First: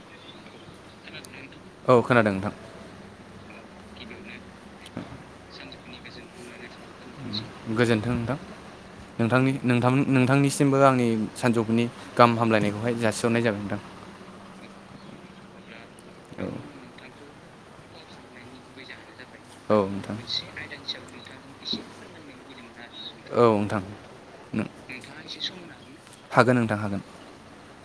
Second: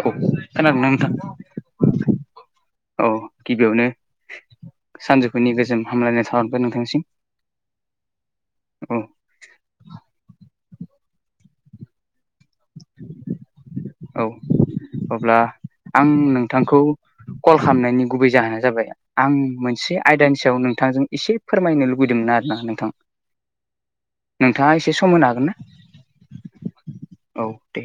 औ खोनादोंना औ नोंथां? खोनादों नोंथां औ गिबियावनो सानजौफुनि गोजोम हामलायनाय थाहरबाय नोंथांसिम। गोजोन्थों नोंथां औ नोंथांनि नोंथां नोंथांनिसिमबो आंनि सानजौफुनि गाहाम हामलायनायखौहाय जासिहरनाय जाबाय नोंथां। औ अब्ला आं औ नोंथांखौ कल खालामनायनि गुबै जाहोना जाबाय। आं औ मोनसे नोंथां आयदानि सायाव नोंथांजों एसे फोरमायनो लुुबैदोंमोन आरोना नोंथां। औ नोंथां नोंथाङा एसे सम होनो हागोन ना? हागोन नोंथां हागोन औ दे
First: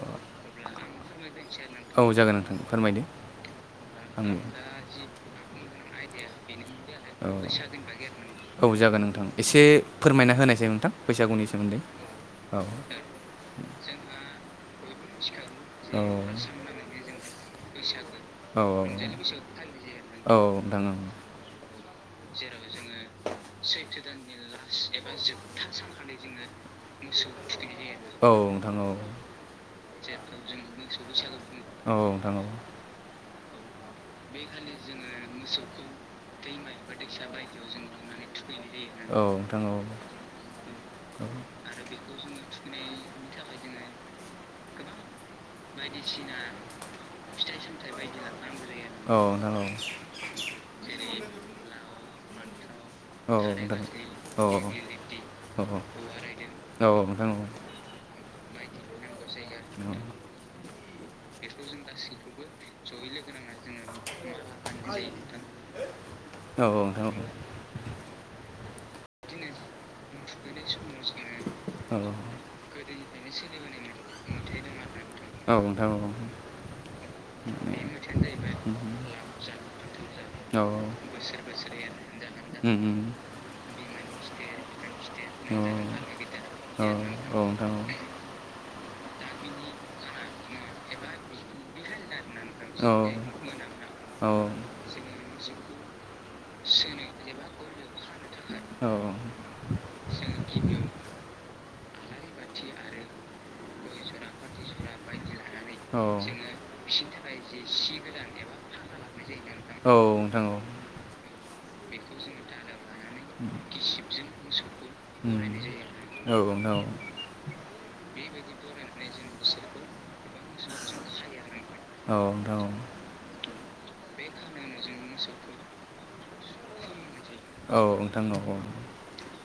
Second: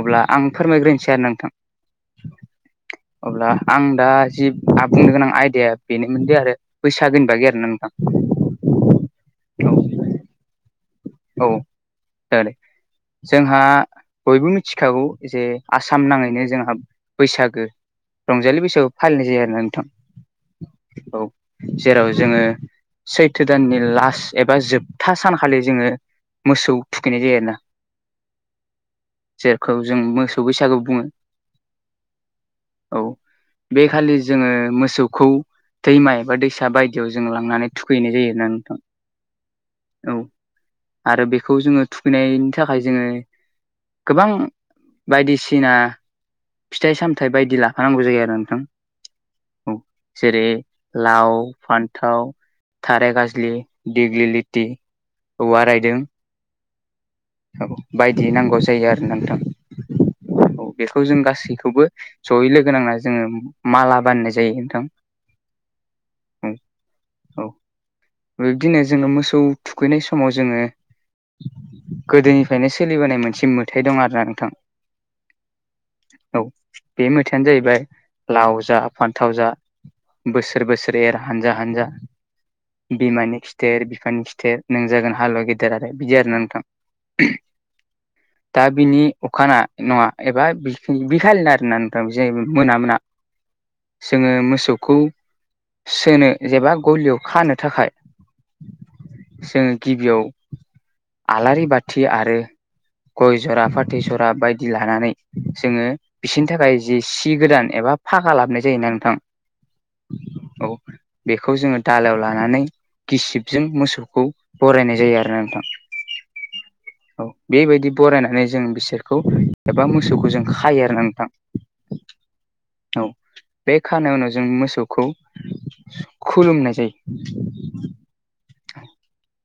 अब्ला आं फोरमायग्रोनोसै आरोना नोंथां। औ जागोन नोंथां फोरमायदो अब्ला आं दा जि आ बुंनो गोनां आयदाया। बेनोमोनदि आरो। बैसागोनि औ बागै आरोना बैसागोनि नोंथां बागै आरो ना नोंथां औ जागोन नोंथां एसे औ फोरमायना होनायसै नोंथां। बैसागुनि औ सोमोन्दै जागोन दे औ। जोंहा बयबो मिथिखागौ जे औ आसाम नाङैनो जोंहा बैसागो रंजालि औ बैसागु फालिनाय जायो आरोना नोंथां नोंथां औ। जेराव जोङो सैथो दाननि लास्ट एबा जोबथा सान खालि जोङो मोसौ थुखैनाय जायो आरोना। औ नोंथां औ। खौ जों मोसौ बैसागु बुङो। औ नोंथां औ। औ बे खालि जोङो मोसौखौ दैमा एबा दैसा बायदियाव जों लांनानै थुखैनाय जायो ना नोंथां। औ नोंथां औ। औ आरो औ बेखौ जोङो थुखैनायनि थाखाय जोङो। गोबां बायदिसिना। फिथाइ सामथायाइ बायदि लाफानांगौ जायो आरो नोंथां। औ नोंथां औ। लाव फान्थाव थाराइ गाजलि दिग्लि नोंथां औ नोंथां औ लिटि। औ औ औ बायदि नांगौ जायो आरोना नोंथां। औ बेखौ जों गासैखौबो जयै लोगो नांना जोङो माला बानायनाय जायो नोंथां। [inaudible] औ औ नोंथां औ। बिब्दिनो जोङो मोसौ थुखैनाय समाव जोङो। औ गोदोनिफ्रायनो सोलिबोनाय मोनसे मोथाय दं आरो ना नोंथां। औ नोंथां औ बे मेथायानो जाहैबाय लाव जा फान्थाव जा बोसोर लावजा फान्थाव बोसोर एर हानजा हानजा। बिमानि खिथेर बिफानि खिथेर नों जागोन हालुवा गेदेर आरो बिदि आरो नोंथां। औ नोंथां औ। दा बिनि अखाना नङा एबा बिखालिनो आरोना नोंथां मोना मोना। बिदिया जोङो आरोना मोसौखौ सोनो जेबा गलियाव खानो थाखाय। नोंथां जोङो गिबियाव आलारि बाथि आरो। गय जरा फाथै जरा बायदि लानानै जोङो दा बिनि खाना खुना एबा बे बिसोरनि थाखाय जि सि गोदान एबा फागा लाबनाय जायोना नोंथां। औ बेखौ जोङो दालायाव लानानै। गिसिबजों मोसौखौ बरायनाय जायो आरोना नोंथां। औ नोंथां औ। औ बेबायदि ब'रायनानै जों बिसोरखौ एबा मोसौखौ जों खायो आरो ना नोंथां। [inaudible] औ नोंथां औ। बे खानाय उनाव जों मोसौखौ खुलुमनाय जायो। नोंथां औ एक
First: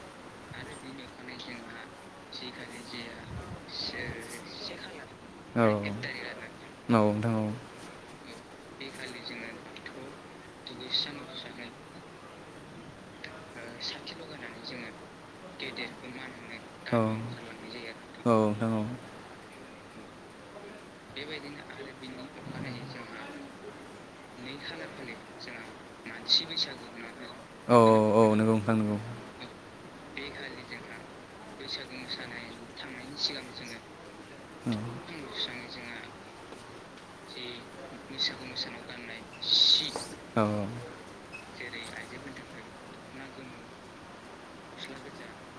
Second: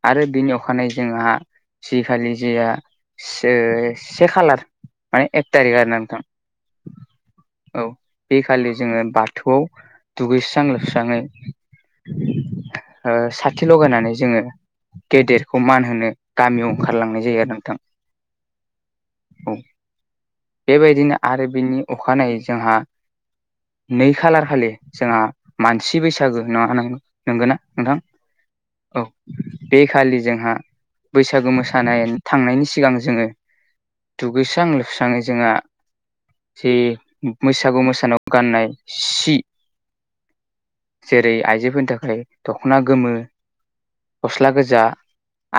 आरो बेनि अखानायै जोंहा जि खालि जिया सो से खालार माने एक थारिख तारिख आरोना नोंथां। औ बेखालि जोङो बाथौआव दुगैस्रां लोबस्राङै ओ साथि लगायनानै जोङो गेदेरखौ मान होनो गामियाव ओंखारलांनाय जायो आरोना नोंथां औ। बेबायदिनो आरो बिनि अखानायै जोंहा नै खालार खालि जोंहा मानसि बैसागो नङा नं नंगौना औ नोंथां? औ नोंथां औ बे खालि जोंहा बैसागु मोसानाय थांनायनि सिगां जोङो दुगैस्रां लोबस्रां थाङो जोंहा जे बैसागु मोसानायाव गाननाय सि औ जेरै आइजोफोरनि थाखाय दख'ना गोमो गस्ला गोजा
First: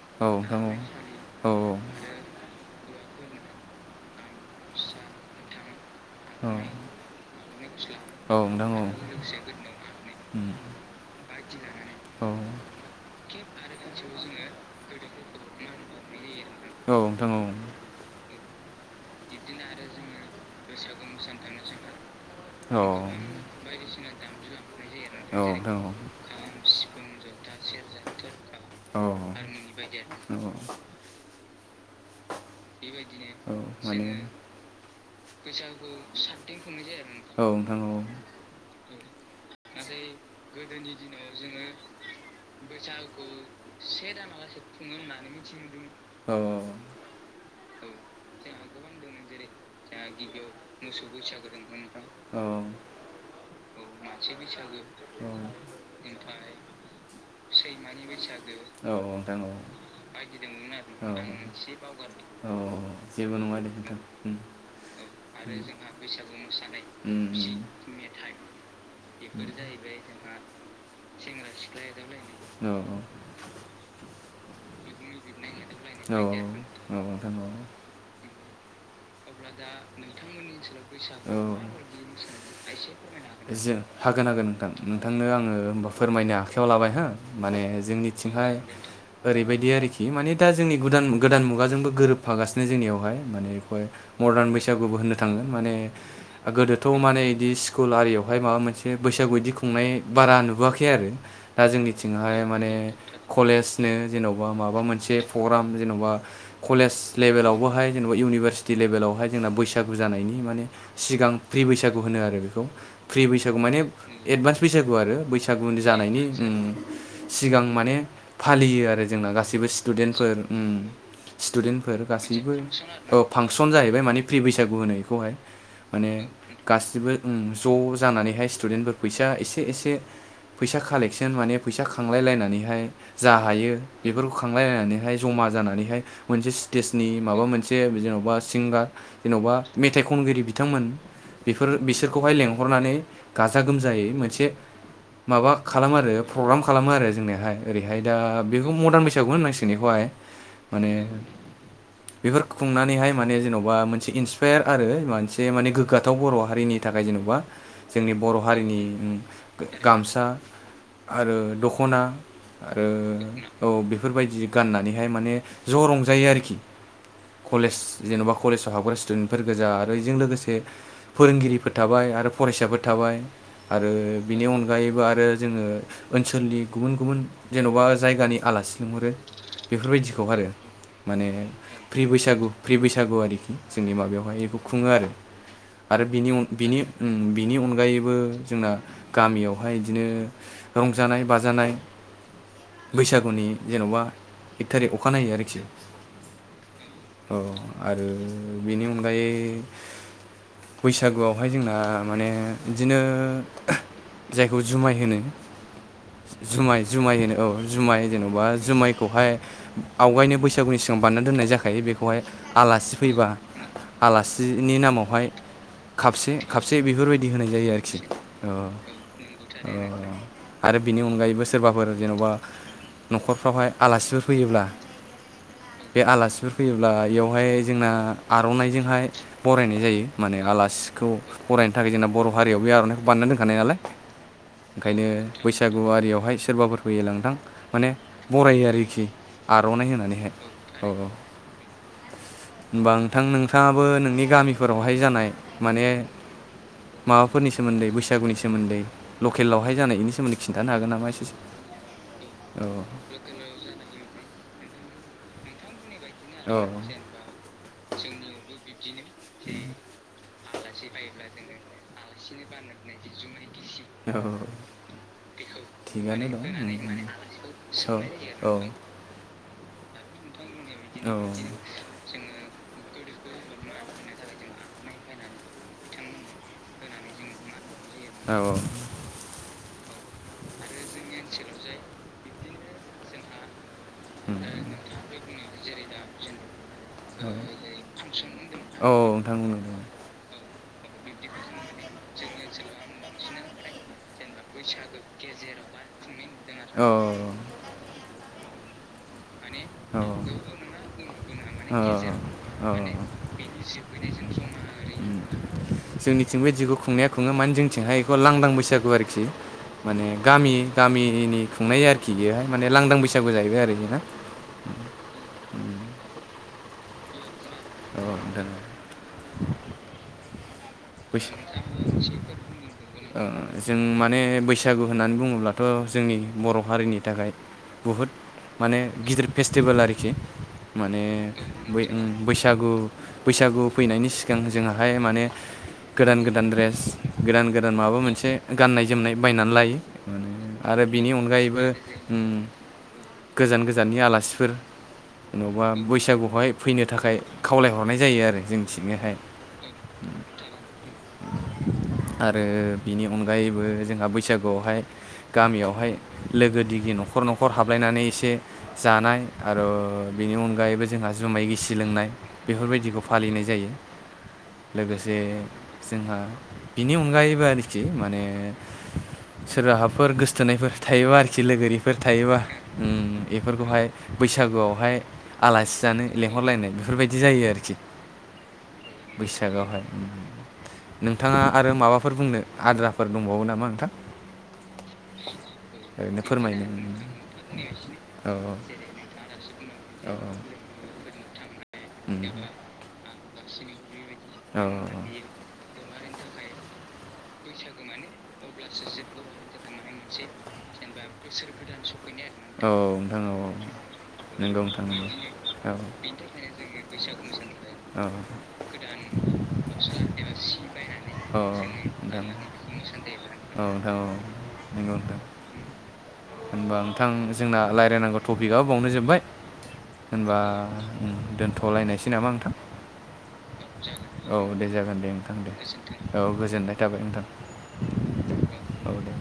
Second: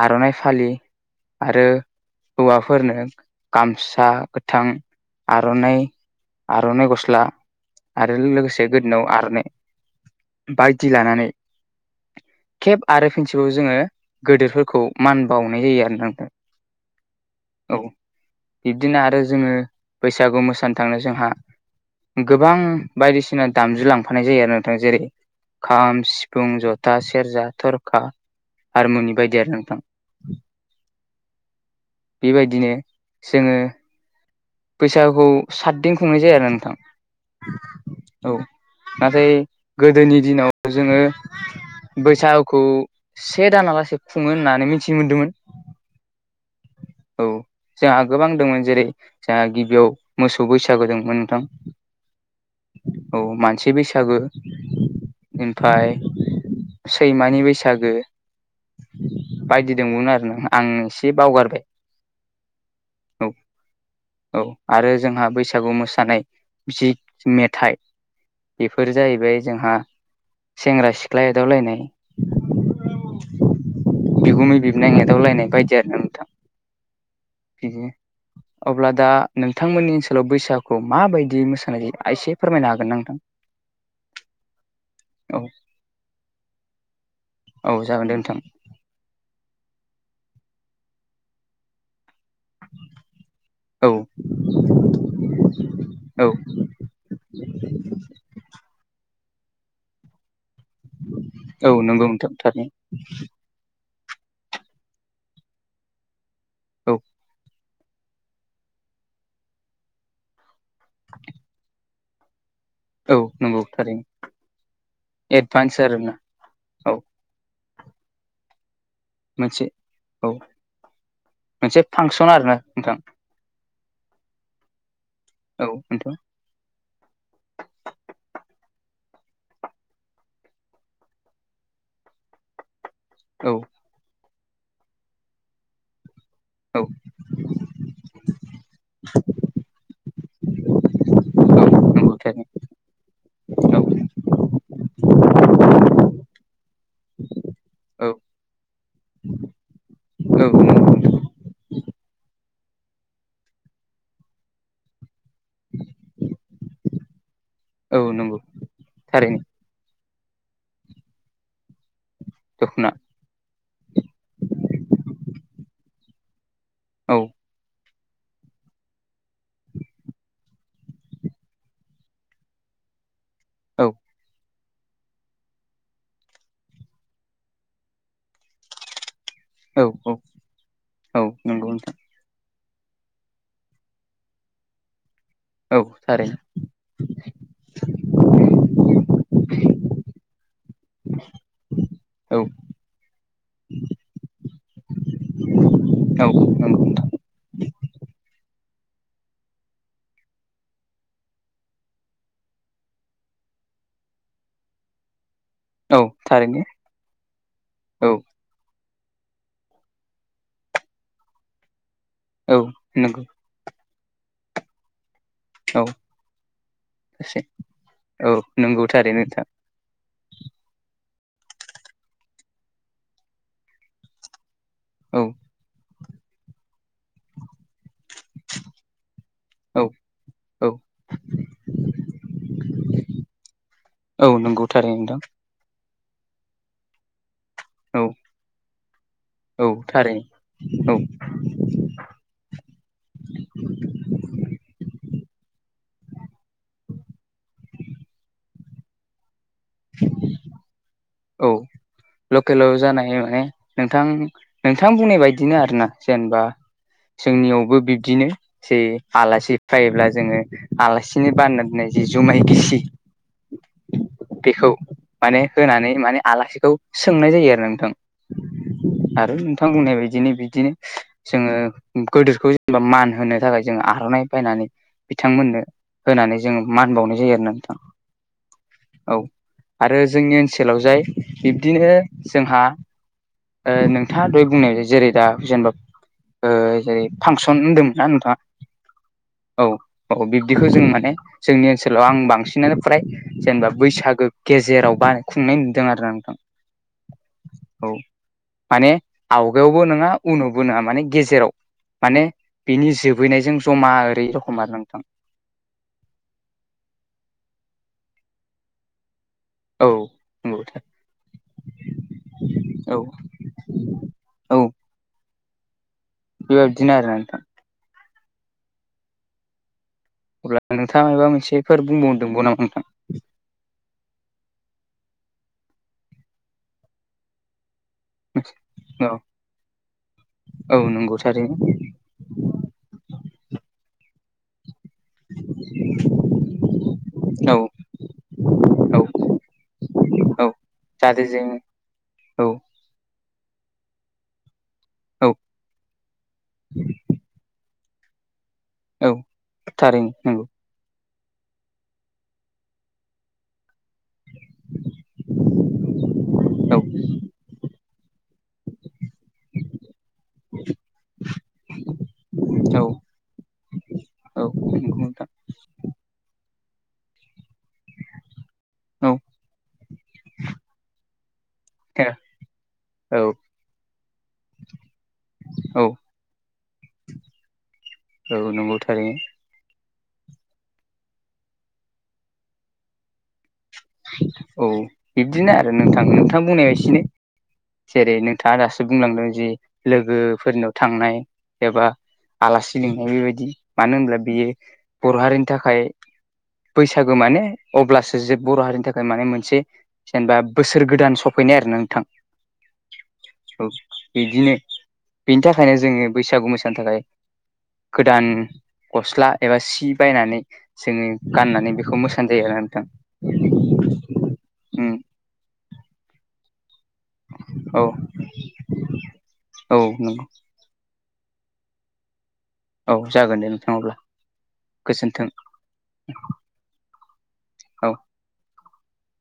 आर'नाइ फालि औ आरो औ। हौवाफोरनो गामसा गोथां आर'नाइ आर'नाइ ग'स्ला आरो औ लोगोसे नंगौ गोदनायाव आर'नाइ बायदि लानानै केेब आरो फिनसेबाव जोङो गोदेरफोरखौ मान बाउनाय जायो आरोना नोंथां। नोंथां नंगौ औ बिब्दिनो आरो जोङो बैसागु मोसानो थांनो जोंहा गोबां औ नोंथां औ नोंथां औ उम औ नोंथां औ बायदिसिना दामजु लांफानाय जायो आरोना। जेरै आरो खाम, सिफुं, जथा, सेरजा, थरखा। औ हारमुनि बायदि आरो नोंथां। औ बेबायदिनो जोङो औ माने बैसागुखौ सातदिन खुंनाय जायो आरो नोंथां। औ नोंथां औ। नाथाय गोदोनि दिनाव जोङो बैसागुखौ से दानालासे खुङो होननानै मिथिनो मोनदोंमोन। औ औ। औ जोंहा गोबां दंमोन जेरै जोहा गिब बेयाव मोसौ बैसागो दंमोन नोंथां औ औ मानसि बैसागो। औ औ ओमफाय सैमानि बैसागो औ औ नोंथां औ बायदि दंमोन आरोना आं एसे बावगारबाय। औ औ जेबो नङा दे नोंथां। औ आरो जोंहा औ आरो बैसागु जोंहा मोसानाय बैसागु मोसानाय जि जि मेथाइ मेथाइ बेफोर जाहैबाय बेफोर जोंहा जाहैबाय जोंहा सेंग्रा सिख्ला सेंग्रा एदावलायनाय सिख्ला एदावलायनाय। बिगुमै बिबोनां एदावलायनाय बायदि आरो ना औ नोंथां औ औ नोंथां औ बिदिनो अब्ला दा नोंथांमोननि ओनसोलाव बैसागुआव औ माबायदि मोसानाय जायो आयसे फोरमायनो हागोन ना नोंथां? जों हागोन हागोन नोंथां नोंथांनो औ आङो होमबा फोरमायनो आखायाव लाबाय हो माने औ जागोन दे नोंथां जोंनिथिंहाय ओरैबायदि आरोखि माने दा जोंनि गुदान गोदान मुगाजोंबो गोरोबफागासिनो जोंनियावहाय माने बेखौहाय औ मदार्न बैसागुबो होननो थाङो माने औ गोदोथ' माने इदि स्कुल आरियावहाय माबा मोनसे बैसागु इदि खुंनाय बारा नुबोवाखै आरो दा औ नंगौ नोंथां जोंनिथिंहाय माने थारैनो कलेज नो जेन'बा माबा मोनसे प्रग्राम जेन'बा औ कलेज लेभेलावबोहाय जेनेबा इउनिभारसिटि लेभेलावहाय जोंना बैसागु जानायनि माने सिगां प्रि बैसागु होनो आरो बेखौ औ प्रि बैसागु नंगौ माने थारैनो एडभान्स बैसागु आरो एडभान्स बैसागुनि आरोना जानायनि उम औ सिगां माने फालियो आर जोंना मोनसे गासैबो स्टुदेन्टफोर औ उम मोनसे स्टुदेन्टफोर फांसन गासैबो आरोना नोंथां औ फांसन जाहैबाय माने प्रि बैसागु होनो इखौहाय। औ माने नोंथां गासिबो उम ज' जानानैहाय स्टुडेन्टफोर फैसा एसे एसे फैसा कालेकसन माने फैसा खांलाय लायनानैहाय जा औ हायो बेफोरखौ खांलायलायनानैहाय जमा जानानैहाय मोनसे औ स्टेजनि माबा मोन से जेन'बा सिंगा जेन'बा मेथाइ खनगिरि बिथांमोन औ बेफोरो नंगौ बिसोरखौहाय थारैनो लेंहरनानै गाजा औ गोमजायै मोनसे माबा खालामो आरो प्रग्राम खालामो आरो जोंनेहाय ओरैहाय औ दा बेखौ मदार्न बैसागुखौनो होननांसिगोन इखौहाय। औ नंगौ माने नोंथां। बेफोर खुंनानैहाय माने जेन'बा मोनसे इन्सपायार आरो मोनसे माने गोग्गाथाव बर' हारिनि थाखाय जेन'बा औ जोंनि नंगौ बर' हारिनि थारैनो गामसा आरो दख'ना दख'ना आरो औ बेफोरबायदि गाननानैहाय माने ज' रंजायो आरोखि औ कलेस जेन'बा कलेजाव हाबग्रा स्टुडेन्टफोर गोजा आरो बेजों लोगोसे फोरोंगिरिफोर थाबाय आरो फरायसाफोर थाबाय औ आरो बिनि अन गायैबो आरो जोङो ओनसोलनि गुबुन गुबुन जेनबा जायगानि आलासि लिंहरो। औ बेफोर औ बायदिखौ आरो औ माने नंगौ नोंथां फ्रि बैसागु फ्रि बैसागु आरोखि जोंनि माबायाव हाय इखौ खुङो आरो। औ आरो बिनि थारैनो अ बिनि उम बिनि अनगायैबो जोंना गामियाव हाय इदिनो रंजानाय बाजानाय औ बैसागुनि जेनबा एक थारिख अखानायै आरोखि औ नंगौ औ आरो बिनि अनगायै बैसागुयाव हाय जोंना माने इदिनो [unintelligible] जायखौ जुमाय होनो नोंथां। औ थारैनो जुमाय जुमाय होनो औ जुमाय औ जेनेबा जुमाय खौहाय आवगायनो बैसागुनि सिगां बाननो दोननाय जाखायो बेखौ हाय औ आलासि नंगौ फैबा आलासिनि नामाव हाय औ खापसे खापसे बेफोर बायदि एसे होनाय जायो आरोखि औ ओ नंगौ थारैनो नोंथां ओ। आरो बिनि अनगायैबो सोरबाफोर जेनबा नखरफ्राव हाय आलासिफोर फैयोब्ला औ। बे आलासिफोर ब्ला इयाव हाय जोंना आरनाइजों हाय बरायनाय औ जायो माने औ आलासिखौ बरायनो था थाखाय जोंना बर हारियाव बे आरनाइखौ बानना दोनखानाय नालाय औ नंगौ थारैनो ओंखायनो नोंथां बैसाग गु आरियाव हाय सोरबाफोरखौ फैयोला नोंथां माने औ बरायो आरोखि औ आरनाइ होनानै थारैनो हाय औ औऔ। होमबा नोंथां नोंथाङाबो नोंनि गामिफोराव हाय जानाय माने माबाफोरनि सोमोन्दै बैसागुनि सोमोन्दै ल केलावाय जानायनि सोमोनन्दै खिन्थानो होगोन नामा इसे औ लकेलाव जानाय माने नोंथां नोंथां बुंनाय बायदिनो आरोना जेनबा जोंनियावबो बिब्दिनो जे आलासि फैब्ला जोङो आलासिनो बानना दोननाय जि जुमाय गिसि औ बेखौ माने होनानै माने थिगानो दं आलासिखौ नोंनि सोंनाय जायो आरो नोंथां। औ आरो नोंथां बुंनाय बायदिनो बिदिनो औ जोङो गोदोरखौ जेनेबा मान होनो थाखाय जोङो आरनाइ बायनानै बिथांमोननो होनानै जोङो मान बावनाय जायो आरो ना नोंथां। औ औ। औ आरो जोंनि ओनसोलाव जाय बिब्दिनो जोंहा ओ नोंथाङा उम दहाय बुंनाय जेरै दा जेनबा ओ जेरै औ फांसन होनदों ना नोंथां औ नोंथां बुंदों औ बुंदों औ बि दिखौ जों माने जोंनि ओनसोलाव आं बांसिनानो फ्राय जेनेबा बैसागो गेजेराव बा नाय नुदों आरो नोंथां औ औ माने आवगायावबो नोङा उनावबो नोङा माने गेजेराव ओ माने ओ बिनि जोबहैनायजों जमा ओरै रखम आरो नोंथां जोंनिथिंबो खो खुंनाया खुङो माने जोंथिंजाय इखौ लांदां बैसागु आरोखि औ माने गामि नंगौ गामिनि खुंनाय आरोखि बेहाय माने लांदां औ बैसागु जाहैबाय आरोना। औ बेबायदिनो आरो नोंथां। औ दे अब्ला नोंथाङा माबा मोनसेफोर बुंबावदोंबाव नामा नोंथां [unintelligible] जों मा माने बैसागु होननानै बुङोब्लाथ जोंनि बर हारिनि थाखाय बुहुद माने औ गिदिर फेस्टिवेल आरोखि औ माने नंगौ थारैनो उम बैसा गु बैसागु फैनायनि सिगां जोंहाय माने गोदान गोदान द्रेस गोदान औ गोदान माबा मोनसे गाननाय औ जोमनाय बायनानै लायो। औ आरो बिनि जाहाथे जों अनगायैबो उम औ गोजान गोजाननि आलासिफोर औ जेन'बा बैसागुहाय फैनो थाखाय खावलायहरनाय जायो आरो जों। औ थारैनो नोंगौ। आरो बिनि अनगायैबो जोंहा बैसागुआवहाय गामियावहाय लोगो औ दिगि न'खर न'खर हाबलायनानै एसे जानाय आर' बिनि अनगायैबो जोंहा जुमाय गिसि लोंनाय। औ बेफोरबायदिखौ फालिनाय जायो औ नंगौ लोगोसे नोंथां जोंहा बिनि अनगायैबो आरोखि माने औ। सोरबा हाफोर गोसथोनायफोर थायोबा आरोखि लोगोरिफोर थायोबा उम औ बेफोरखौहाय बैस बैसागुआवहाय आलासि औ जानो लेंहरलायनाय बि बिदि जायो आरोखि औ नंगौ थारैनो बैसागआव नोंथाङा आरो माबाफोर बुंनो आद्राफोर दंबावो नामा नोंथां। औ बिब्दिनो आरो नोंथां ओरैनो नोंथां फोरमायनो बुंनाय एसेनो। जेरै औ नोंथाङा दासो बुंलांदों जि औ लोगोफोरनाव थांनाय एबा उम आलासि लिंनाय बेबायदि मानो होनब्ला बियो औ बर' हारिनि थाखाय बैसागो माने अब्लासो जोब बर' हारिनि थाखाय माने मोनसे जेनेबा बोसोर गोदान सफैनाय आरो नोंथां। नोंथां औ नोंगौ नोंथां नोंगौ बेनि थाखायनो जोङो बैसागु मोसानो थाखाय औ औ। गोदान गस्ला एबा सि बायनानै जोङो औ गाननानै बेखौ नोंथां मोसानाय जायो आरो ना नोंथां। औ नोंथां औ नोंगौ नोंथां होनबा नोंथां जोंना औ लायरायनांगौ टपिकआ बावनो जोब्बाय औ नंगौ होनबा दोनथ'लायनायसै नामा नोंथां। औ जागोन दे। नोंथां अब्ला औ दे जागोन दे गोजोन्थों नोंथां दे औ गोजोननाय थाबाय औ नोंथां। औ दे।